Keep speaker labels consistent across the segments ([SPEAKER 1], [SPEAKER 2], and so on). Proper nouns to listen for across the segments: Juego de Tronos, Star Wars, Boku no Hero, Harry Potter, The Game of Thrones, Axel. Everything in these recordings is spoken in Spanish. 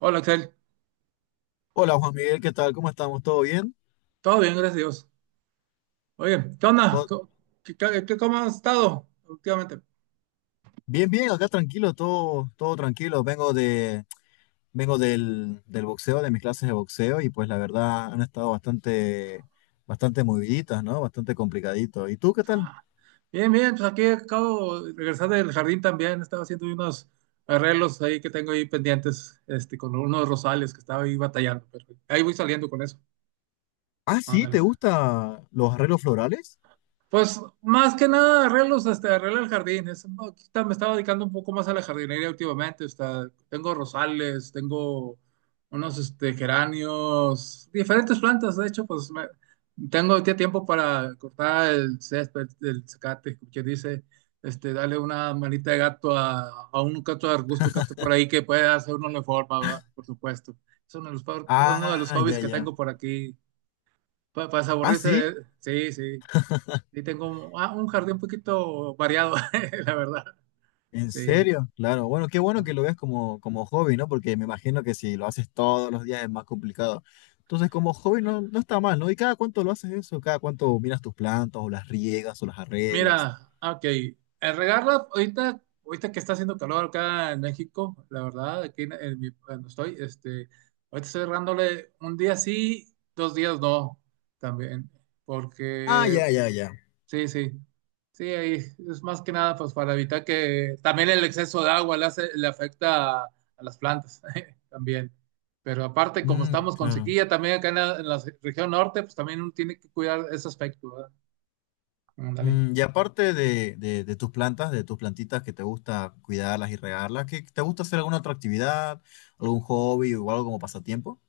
[SPEAKER 1] Hola, Axel.
[SPEAKER 2] Hola Juan Miguel, ¿qué tal? ¿Cómo estamos? ¿Todo bien?
[SPEAKER 1] Todo bien, gracias a Dios. Oye, ¿qué onda?
[SPEAKER 2] ¿Todo-
[SPEAKER 1] ¿Cómo has estado últimamente?
[SPEAKER 2] Bien, bien, acá tranquilo, todo tranquilo. Vengo del boxeo, de mis clases de boxeo, y pues la verdad han estado bastante moviditas, ¿no? Bastante complicadito. ¿Y tú qué tal?
[SPEAKER 1] Ah, bien, bien, pues aquí acabo de regresar del jardín también. Estaba haciendo unos arreglos ahí que tengo ahí pendientes, con unos rosales que estaba ahí batallando, pero ahí voy saliendo con eso.
[SPEAKER 2] Ah, sí, ¿te
[SPEAKER 1] Ándale.
[SPEAKER 2] gustan los arreglos florales?
[SPEAKER 1] Pues más que nada arreglos, arregla el jardín. No, ahorita me estaba dedicando un poco más a la jardinería últimamente. Tengo rosales, tengo unos geranios, diferentes plantas. De hecho, pues tengo ahorita tiempo para cortar el césped, el zacate, como quien dice, darle una manita de gato a, un gato de arbusto que esté por ahí que pueda hacer uno la forma, ¿va? Por supuesto. Es uno de los
[SPEAKER 2] Ah,
[SPEAKER 1] hobbies
[SPEAKER 2] ya,
[SPEAKER 1] que
[SPEAKER 2] ya.
[SPEAKER 1] tengo por aquí. Para
[SPEAKER 2] Ah, sí.
[SPEAKER 1] aburrirse, sí, sí. Sí, tengo un jardín un poquito variado, la verdad.
[SPEAKER 2] ¿En
[SPEAKER 1] Sí.
[SPEAKER 2] serio? Claro. Bueno, qué bueno que lo veas como hobby, ¿no? Porque me imagino que si lo haces todos los días es más complicado. Entonces, como hobby no, no está mal, ¿no? ¿Y cada cuánto lo haces eso? ¿Cada cuánto miras tus plantas o las riegas o las arreglas?
[SPEAKER 1] Mira, ok. El regarla, ahorita que está haciendo calor acá en México, la verdad, aquí donde estoy, ahorita estoy regándole un día sí, dos días no, también.
[SPEAKER 2] Ah,
[SPEAKER 1] Porque.
[SPEAKER 2] ya, ya, ya.
[SPEAKER 1] Sí, sí. Sí, ahí es más que nada pues para evitar que también el exceso de agua le afecta a, las plantas también. Pero aparte, como
[SPEAKER 2] Mm,
[SPEAKER 1] estamos con
[SPEAKER 2] claro.
[SPEAKER 1] sequía también acá en la región norte, pues también uno tiene que cuidar ese aspecto, ¿verdad? Ándale.
[SPEAKER 2] Mm, y aparte de tus plantas, de tus plantitas que te gusta cuidarlas y regarlas, ¿qué, te gusta hacer alguna otra actividad, algún hobby o algo como pasatiempo?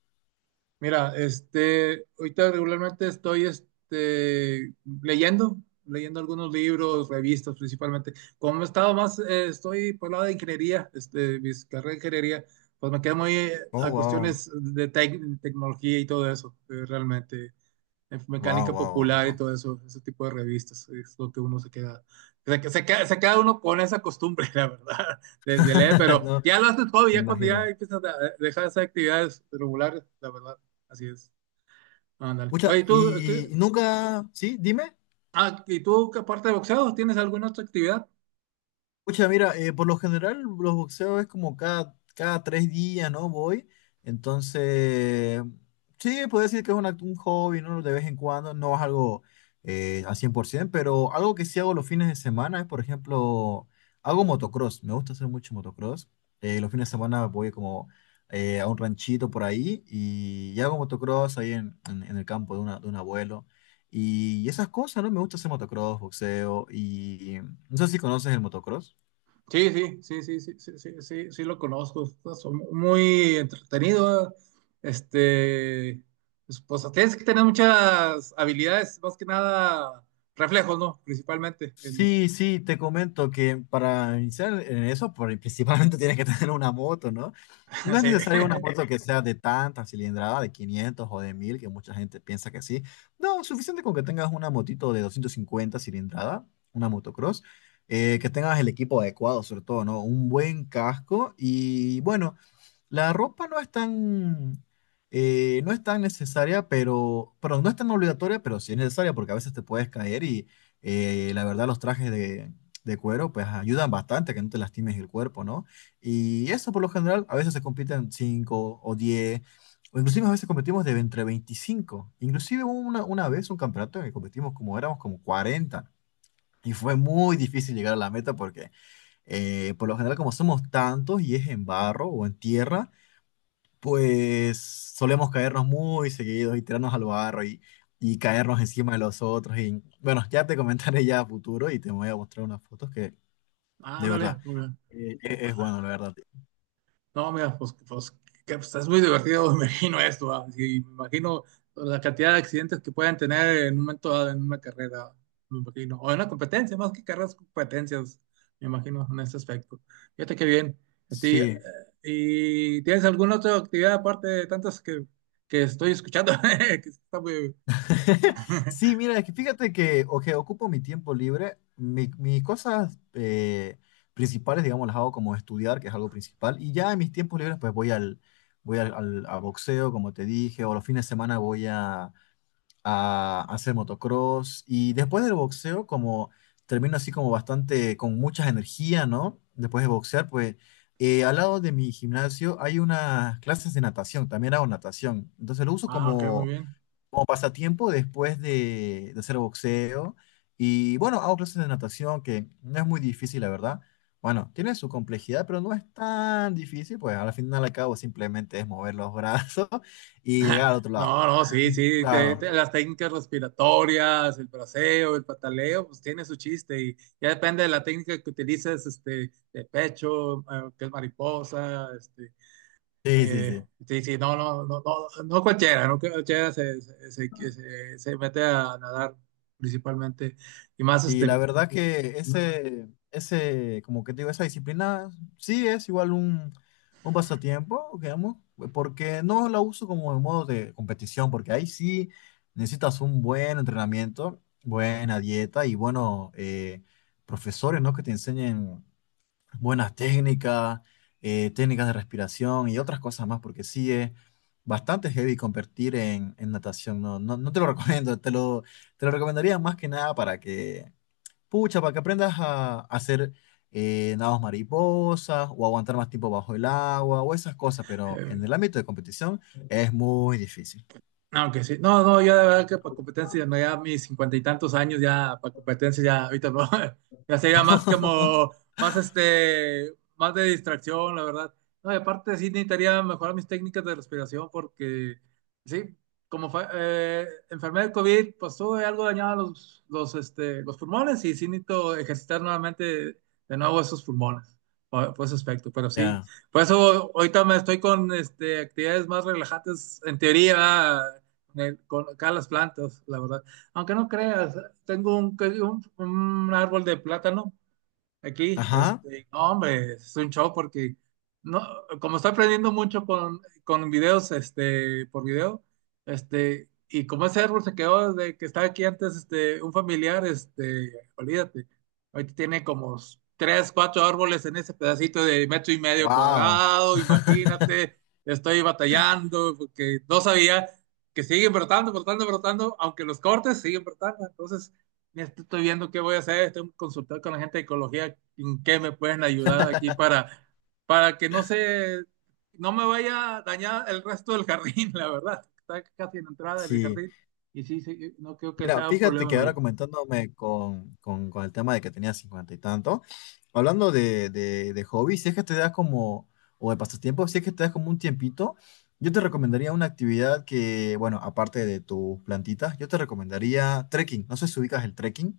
[SPEAKER 1] Mira, ahorita regularmente estoy leyendo, leyendo algunos libros, revistas principalmente. Como he estado más, estoy por el lado de ingeniería, mi carrera de ingeniería, pues me quedo muy
[SPEAKER 2] Oh,
[SPEAKER 1] a
[SPEAKER 2] wow.
[SPEAKER 1] cuestiones de tecnología y todo eso, realmente en
[SPEAKER 2] Wow,
[SPEAKER 1] mecánica
[SPEAKER 2] wow, wow,
[SPEAKER 1] popular y
[SPEAKER 2] wow.
[SPEAKER 1] todo eso, ese tipo de revistas, es lo que uno se queda uno con esa costumbre, la verdad, de leer, pero
[SPEAKER 2] No,
[SPEAKER 1] ya lo haces todo,
[SPEAKER 2] me
[SPEAKER 1] ya cuando ya
[SPEAKER 2] imagino.
[SPEAKER 1] empiezas a dejar esas actividades regulares, la verdad, así es. Ándale.
[SPEAKER 2] Pucha,
[SPEAKER 1] Oye,
[SPEAKER 2] y nunca, sí, dime.
[SPEAKER 1] ¿y tú, que aparte de boxeo, tienes alguna otra actividad?
[SPEAKER 2] Pucha, mira, por lo general los boxeos es como cada tres días, ¿no? Voy. Entonces, sí, puedo decir que es un hobby, ¿no? De vez en cuando, no es algo al 100%, pero algo que sí hago los fines de semana es, por ejemplo, hago motocross. Me gusta hacer mucho motocross. Los fines de semana voy como a un ranchito por ahí y hago motocross ahí en el campo de, de un abuelo. Y esas cosas, ¿no? Me gusta hacer motocross, boxeo y... No sé si conoces el motocross.
[SPEAKER 1] Sí, sí, sí, sí, sí, sí, sí, sí, sí lo conozco. Es muy entretenido. Este, pues, tienes que tener muchas habilidades, más que nada reflejos, ¿no? Principalmente.
[SPEAKER 2] Sí, sí, te comento que para iniciar en eso, principalmente tienes que tener una moto, ¿no? No es
[SPEAKER 1] Sí.
[SPEAKER 2] necesario una moto que sea de tanta cilindrada, de 500 o de 1000, que mucha gente piensa que sí. No, suficiente con que tengas una motito de 250 cilindrada, una motocross, que tengas el equipo adecuado, sobre todo, ¿no? Un buen casco y bueno. La ropa no es no es tan necesaria, pero, perdón, no es tan obligatoria, pero sí es necesaria porque a veces te puedes caer y la verdad los trajes de cuero pues ayudan bastante a que no te lastimes el cuerpo, ¿no? Y eso por lo general a veces se compiten 5 o 10 o inclusive a veces competimos de entre 25. Inclusive hubo una vez un campeonato en el que competimos como éramos como 40. Y fue muy difícil llegar a la meta porque por lo general como somos tantos y es en barro o en tierra, pues solemos caernos muy seguidos y tirarnos al barro y caernos encima de los otros. Y bueno, ya te comentaré ya a futuro y te voy a mostrar unas fotos que de
[SPEAKER 1] Ándale,
[SPEAKER 2] verdad
[SPEAKER 1] muy bien.
[SPEAKER 2] es bueno, la verdad.
[SPEAKER 1] No, mira, pues, que, pues, es muy divertido, me imagino esto, ¿va? Y me imagino la cantidad de accidentes que pueden tener en un momento dado en una carrera, me imagino, o en una competencia, más que carreras, competencias, me imagino, en este aspecto. Fíjate qué bien. Este, eh,
[SPEAKER 2] Sí.
[SPEAKER 1] ¿Y tienes alguna otra actividad aparte de tantas que estoy escuchando? Que está
[SPEAKER 2] Sí, mira, es que fíjate que o que ocupo mi tiempo libre, mis cosas principales, digamos, las hago como estudiar, que es algo principal, y ya en mis tiempos libres pues voy a boxeo, como te dije, o los fines de semana a hacer motocross y después del boxeo como termino así como bastante con mucha energía, ¿no? Después de boxear, pues al lado de mi gimnasio hay unas clases de natación, también hago natación, entonces lo uso
[SPEAKER 1] Ah, ok, muy bien.
[SPEAKER 2] como pasatiempo después de hacer boxeo y bueno, hago clases de natación que no es muy difícil, la verdad. Bueno, tiene su complejidad, pero no es tan difícil, pues al final al cabo simplemente es mover los brazos y llegar al otro lado.
[SPEAKER 1] No, no, sí, sí,
[SPEAKER 2] Claro.
[SPEAKER 1] las técnicas respiratorias, el braceo, el pataleo, pues tiene su chiste y ya depende de la técnica que utilices, de pecho, que es mariposa,
[SPEAKER 2] Sí, sí, sí.
[SPEAKER 1] sí, sí, no, no, no, no, no cualquiera, no cualquiera se mete a nadar principalmente y más,
[SPEAKER 2] Y la verdad sí, que ese, como que te digo, esa disciplina sí es igual un pasatiempo, digamos, porque no la uso como en modo de competición, porque ahí sí necesitas un buen entrenamiento, buena dieta y buenos profesores, ¿no? Que te enseñen buenas técnicas, técnicas de respiración y otras cosas más, porque sí es bastante heavy competir en natación, ¿no? No, no te lo recomiendo, te lo recomendaría más que nada para que pucha, para que aprendas a hacer nados mariposas o aguantar más tiempo bajo el agua o esas cosas, pero en el
[SPEAKER 1] eh,
[SPEAKER 2] ámbito de competición es muy difícil.
[SPEAKER 1] aunque sí, no, no, yo de verdad que para competencia, no, ya mis cincuenta y tantos años, ya para competencia, ya ahorita no, ya sería más como, más más de distracción, la verdad. No, y aparte sí necesitaría mejorar mis técnicas de respiración porque, sí, como fue, enfermedad del COVID, pues tuve algo dañado los, los pulmones y sí necesito ejercitar nuevamente de nuevo esos pulmones, por ese aspecto, pero sí,
[SPEAKER 2] Ya.
[SPEAKER 1] por eso ahorita me estoy con, actividades más relajantes, en teoría, con acá las plantas, la verdad. Aunque no creas, tengo un, un árbol de plátano aquí,
[SPEAKER 2] Ajá.
[SPEAKER 1] no, hombre, es un show porque no, como estoy aprendiendo mucho con, videos, por video, y como ese árbol se quedó desde que estaba aquí antes, un familiar, olvídate, ahorita tiene como tres, cuatro árboles en ese pedacito de metro y medio
[SPEAKER 2] Wow.
[SPEAKER 1] cuadrado, imagínate, estoy batallando porque no sabía que siguen brotando, brotando, brotando, aunque los cortes siguen brotando, entonces. Estoy viendo qué voy a hacer, estoy consultando con la gente de ecología en qué me pueden ayudar aquí para que no se, no me vaya a dañar el resto del jardín, la verdad. Está casi en la entrada del
[SPEAKER 2] Sí.
[SPEAKER 1] jardín y sí, sí, no creo que
[SPEAKER 2] Mira,
[SPEAKER 1] sea un
[SPEAKER 2] fíjate
[SPEAKER 1] problema
[SPEAKER 2] que ahora
[SPEAKER 1] mayor.
[SPEAKER 2] comentándome con el tema de que tenía 50 y tanto, hablando de hobbies, si es que te das como, o de pasatiempos, si es que te das como un tiempito, yo te recomendaría una actividad que, bueno, aparte de tus plantitas, yo te recomendaría trekking. No sé si ubicas el trekking.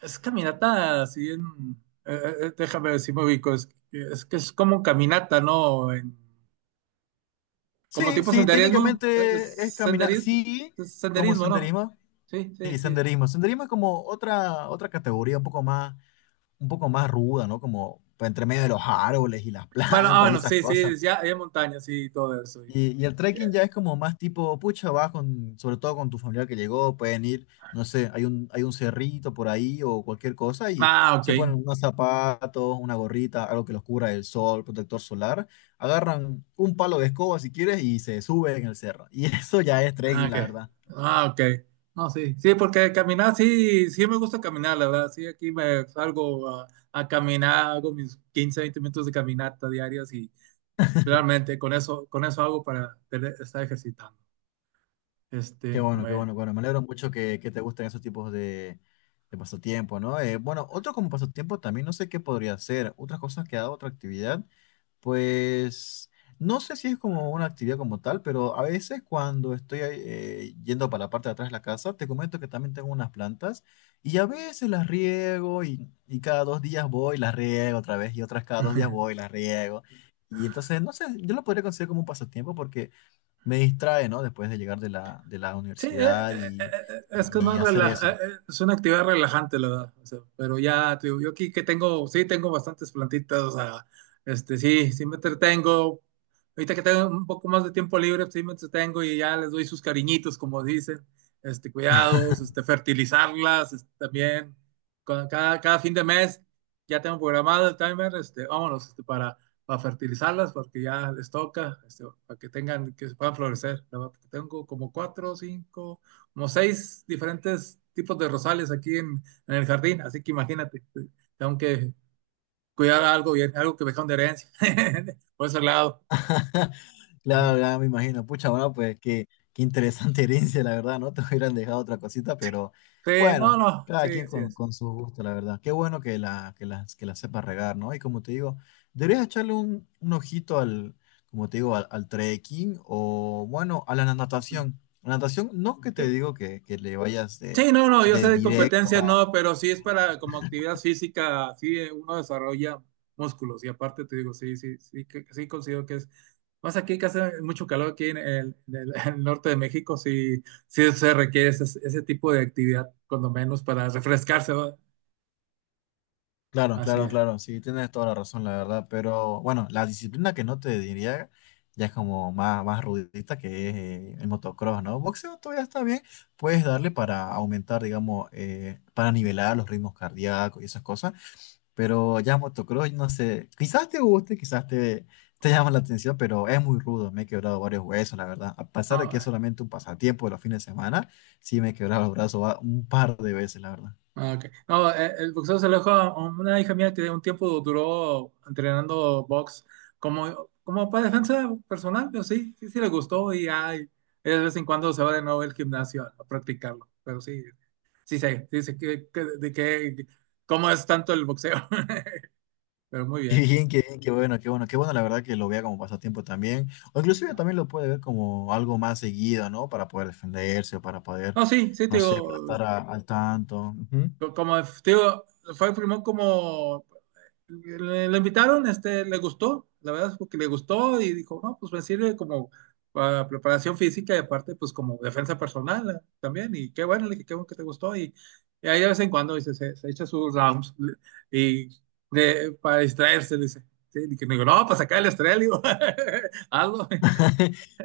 [SPEAKER 1] Es caminata, así déjame ver si me ubico, es que es como caminata, ¿no? Como
[SPEAKER 2] Sí,
[SPEAKER 1] tipo
[SPEAKER 2] sí,
[SPEAKER 1] senderismo, es
[SPEAKER 2] técnicamente es caminar,
[SPEAKER 1] senderismo,
[SPEAKER 2] sí, como
[SPEAKER 1] senderismo, ¿no?
[SPEAKER 2] senderismo,
[SPEAKER 1] Sí, sí,
[SPEAKER 2] sí,
[SPEAKER 1] sí.
[SPEAKER 2] senderismo. Senderismo es como otra, otra categoría un poco más ruda, ¿no? Como entre medio de los árboles y las
[SPEAKER 1] Bueno,
[SPEAKER 2] plantas y
[SPEAKER 1] bueno,
[SPEAKER 2] esas
[SPEAKER 1] sí,
[SPEAKER 2] cosas.
[SPEAKER 1] sí, ya hay montañas y todo eso.
[SPEAKER 2] Y el trekking ya es como más tipo, pucha, vas con, sobre todo con tu familiar que llegó, pueden ir, no sé, hay hay un cerrito por ahí o cualquier cosa y
[SPEAKER 1] Ah, ok.
[SPEAKER 2] se ponen unos zapatos, una gorrita, algo que los cubra del sol, protector solar, agarran un palo de escoba si quieres y se suben en el cerro. Y eso ya es
[SPEAKER 1] Ah,
[SPEAKER 2] trekking,
[SPEAKER 1] ok.
[SPEAKER 2] la verdad.
[SPEAKER 1] Ah, ok. No, sí. Sí, porque caminar, sí, sí me gusta caminar, la verdad. Sí, aquí me salgo a, caminar, hago mis 15, 20 minutos de caminata diarias y realmente con eso hago para estar ejercitando.
[SPEAKER 2] Qué bueno, qué
[SPEAKER 1] Bueno.
[SPEAKER 2] bueno, qué bueno. Me alegro mucho que te gusten esos tipos de pasatiempo, ¿no? Bueno, otro como pasatiempo también no sé qué podría ser. Otras cosas que ha dado otra actividad, pues no sé si es como una actividad como tal, pero a veces cuando estoy yendo para la parte de atrás de la casa, te comento que también tengo unas plantas y a veces las riego y cada dos días voy, y las riego otra vez y otras cada dos días voy, y las riego. Y entonces, no sé, yo lo podría considerar como un pasatiempo porque me distrae, ¿no? Después de llegar de de la
[SPEAKER 1] Sí,
[SPEAKER 2] universidad
[SPEAKER 1] es que es
[SPEAKER 2] y
[SPEAKER 1] más
[SPEAKER 2] hacer
[SPEAKER 1] relaja,
[SPEAKER 2] eso.
[SPEAKER 1] es una actividad relajante, la verdad. O sea, pero ya, te digo, yo aquí que tengo, sí, tengo bastantes plantitas, o sea, sí, sí me entretengo. Ahorita que tengo un poco más de tiempo libre, sí me entretengo y ya les doy sus cariñitos, como dicen, cuidados, fertilizarlas, también. Cada fin de mes ya tengo programado el timer, vámonos, para fertilizarlas, porque ya les toca, para que tengan, que se puedan florecer. Tengo como cuatro, cinco, como seis diferentes tipos de rosales aquí en el jardín, así que imagínate, tengo que cuidar algo bien, algo que me dejaron de herencia, por ese lado.
[SPEAKER 2] Claro, claro, me imagino. Pucha, bueno, pues qué, qué interesante herencia, la verdad, ¿no? Te hubieran dejado otra cosita, pero
[SPEAKER 1] Sí, no,
[SPEAKER 2] bueno,
[SPEAKER 1] no,
[SPEAKER 2] cada
[SPEAKER 1] sí,
[SPEAKER 2] quien
[SPEAKER 1] así es.
[SPEAKER 2] con su gusto, la verdad. Qué bueno que que las que la sepa regar, ¿no? Y como te digo, deberías echarle un ojito al, como te digo, al trekking o, bueno, a la natación. La natación, no que te digo que le vayas
[SPEAKER 1] Sí, no, no, yo sé
[SPEAKER 2] de
[SPEAKER 1] de
[SPEAKER 2] directo.
[SPEAKER 1] competencias, no, pero sí es para como actividad física, sí uno desarrolla músculos y aparte te digo, sí, sí, sí, sí considero que es, más aquí que hace mucho calor aquí en el norte de México, sí, sí se requiere ese tipo de actividad, cuando menos para refrescarse, ¿va?
[SPEAKER 2] Claro,
[SPEAKER 1] Así
[SPEAKER 2] claro,
[SPEAKER 1] es.
[SPEAKER 2] claro, sí, tienes toda la razón, la verdad, pero bueno, la disciplina que no te diría ya es como más, más rudita que es el motocross, ¿no? Boxeo todavía está bien, puedes darle para aumentar, digamos, para nivelar los ritmos cardíacos y esas cosas, pero ya motocross, no sé, quizás te guste, te llama la atención, pero es muy rudo, me he quebrado varios huesos, la verdad, a pesar de que
[SPEAKER 1] No,
[SPEAKER 2] es solamente un pasatiempo de los fines de semana, sí me he quebrado los brazos un par de veces, la verdad.
[SPEAKER 1] ah, ok. No, el boxeo se alejó. Una hija mía que un tiempo duró entrenando box como, para defensa personal, pero sí, sí, sí le gustó y ay, de vez en cuando se va de nuevo al gimnasio a, practicarlo. Pero sí, sí sé de qué, cómo es tanto el boxeo. Pero muy
[SPEAKER 2] Qué
[SPEAKER 1] bien.
[SPEAKER 2] bien, qué bien, qué bueno, qué bueno, qué bueno, la verdad que lo vea como pasatiempo también, o inclusive también lo puede ver como algo más seguido, ¿no? Para poder defenderse o para poder,
[SPEAKER 1] No, sí, sí, te
[SPEAKER 2] no sé, para
[SPEAKER 1] digo,
[SPEAKER 2] estar al tanto. Ujú.
[SPEAKER 1] como te digo, fue primero como le invitaron, le gustó, la verdad es porque le gustó y dijo, no, pues me sirve como para preparación física y aparte, pues como defensa personal también. Y qué bueno, le dije, qué bueno que te gustó. Y ahí de vez en cuando dice, se echa sus rounds y para distraerse, dice. Sí, y que me digo, no, para sacar el estrés, le digo, algo.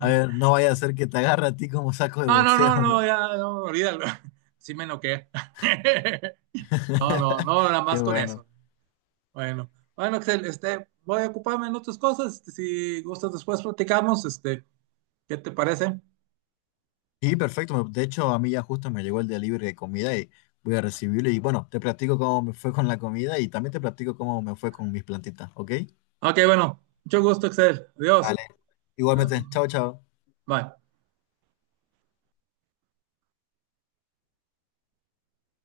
[SPEAKER 2] A ver, no vaya a ser que te agarre a ti como saco de
[SPEAKER 1] No, no, no,
[SPEAKER 2] boxeo,
[SPEAKER 1] no,
[SPEAKER 2] ¿no?
[SPEAKER 1] ya, no, olvídalo. Sí me noquea. No, no, no, nada
[SPEAKER 2] Qué
[SPEAKER 1] más con
[SPEAKER 2] bueno.
[SPEAKER 1] eso. Bueno, bueno, Axel, voy a ocuparme en otras cosas. Si gustas, después platicamos. ¿Qué te parece?
[SPEAKER 2] Y perfecto, de hecho a mí ya justo me llegó el delivery de comida y voy a recibirlo y bueno, te platico cómo me fue con la comida y también te platico cómo me fue con mis plantitas, ¿ok?
[SPEAKER 1] Ok, bueno, mucho gusto, Axel. Adiós.
[SPEAKER 2] Vale.
[SPEAKER 1] Ah,
[SPEAKER 2] Igualmente, chao, chao.
[SPEAKER 1] bye.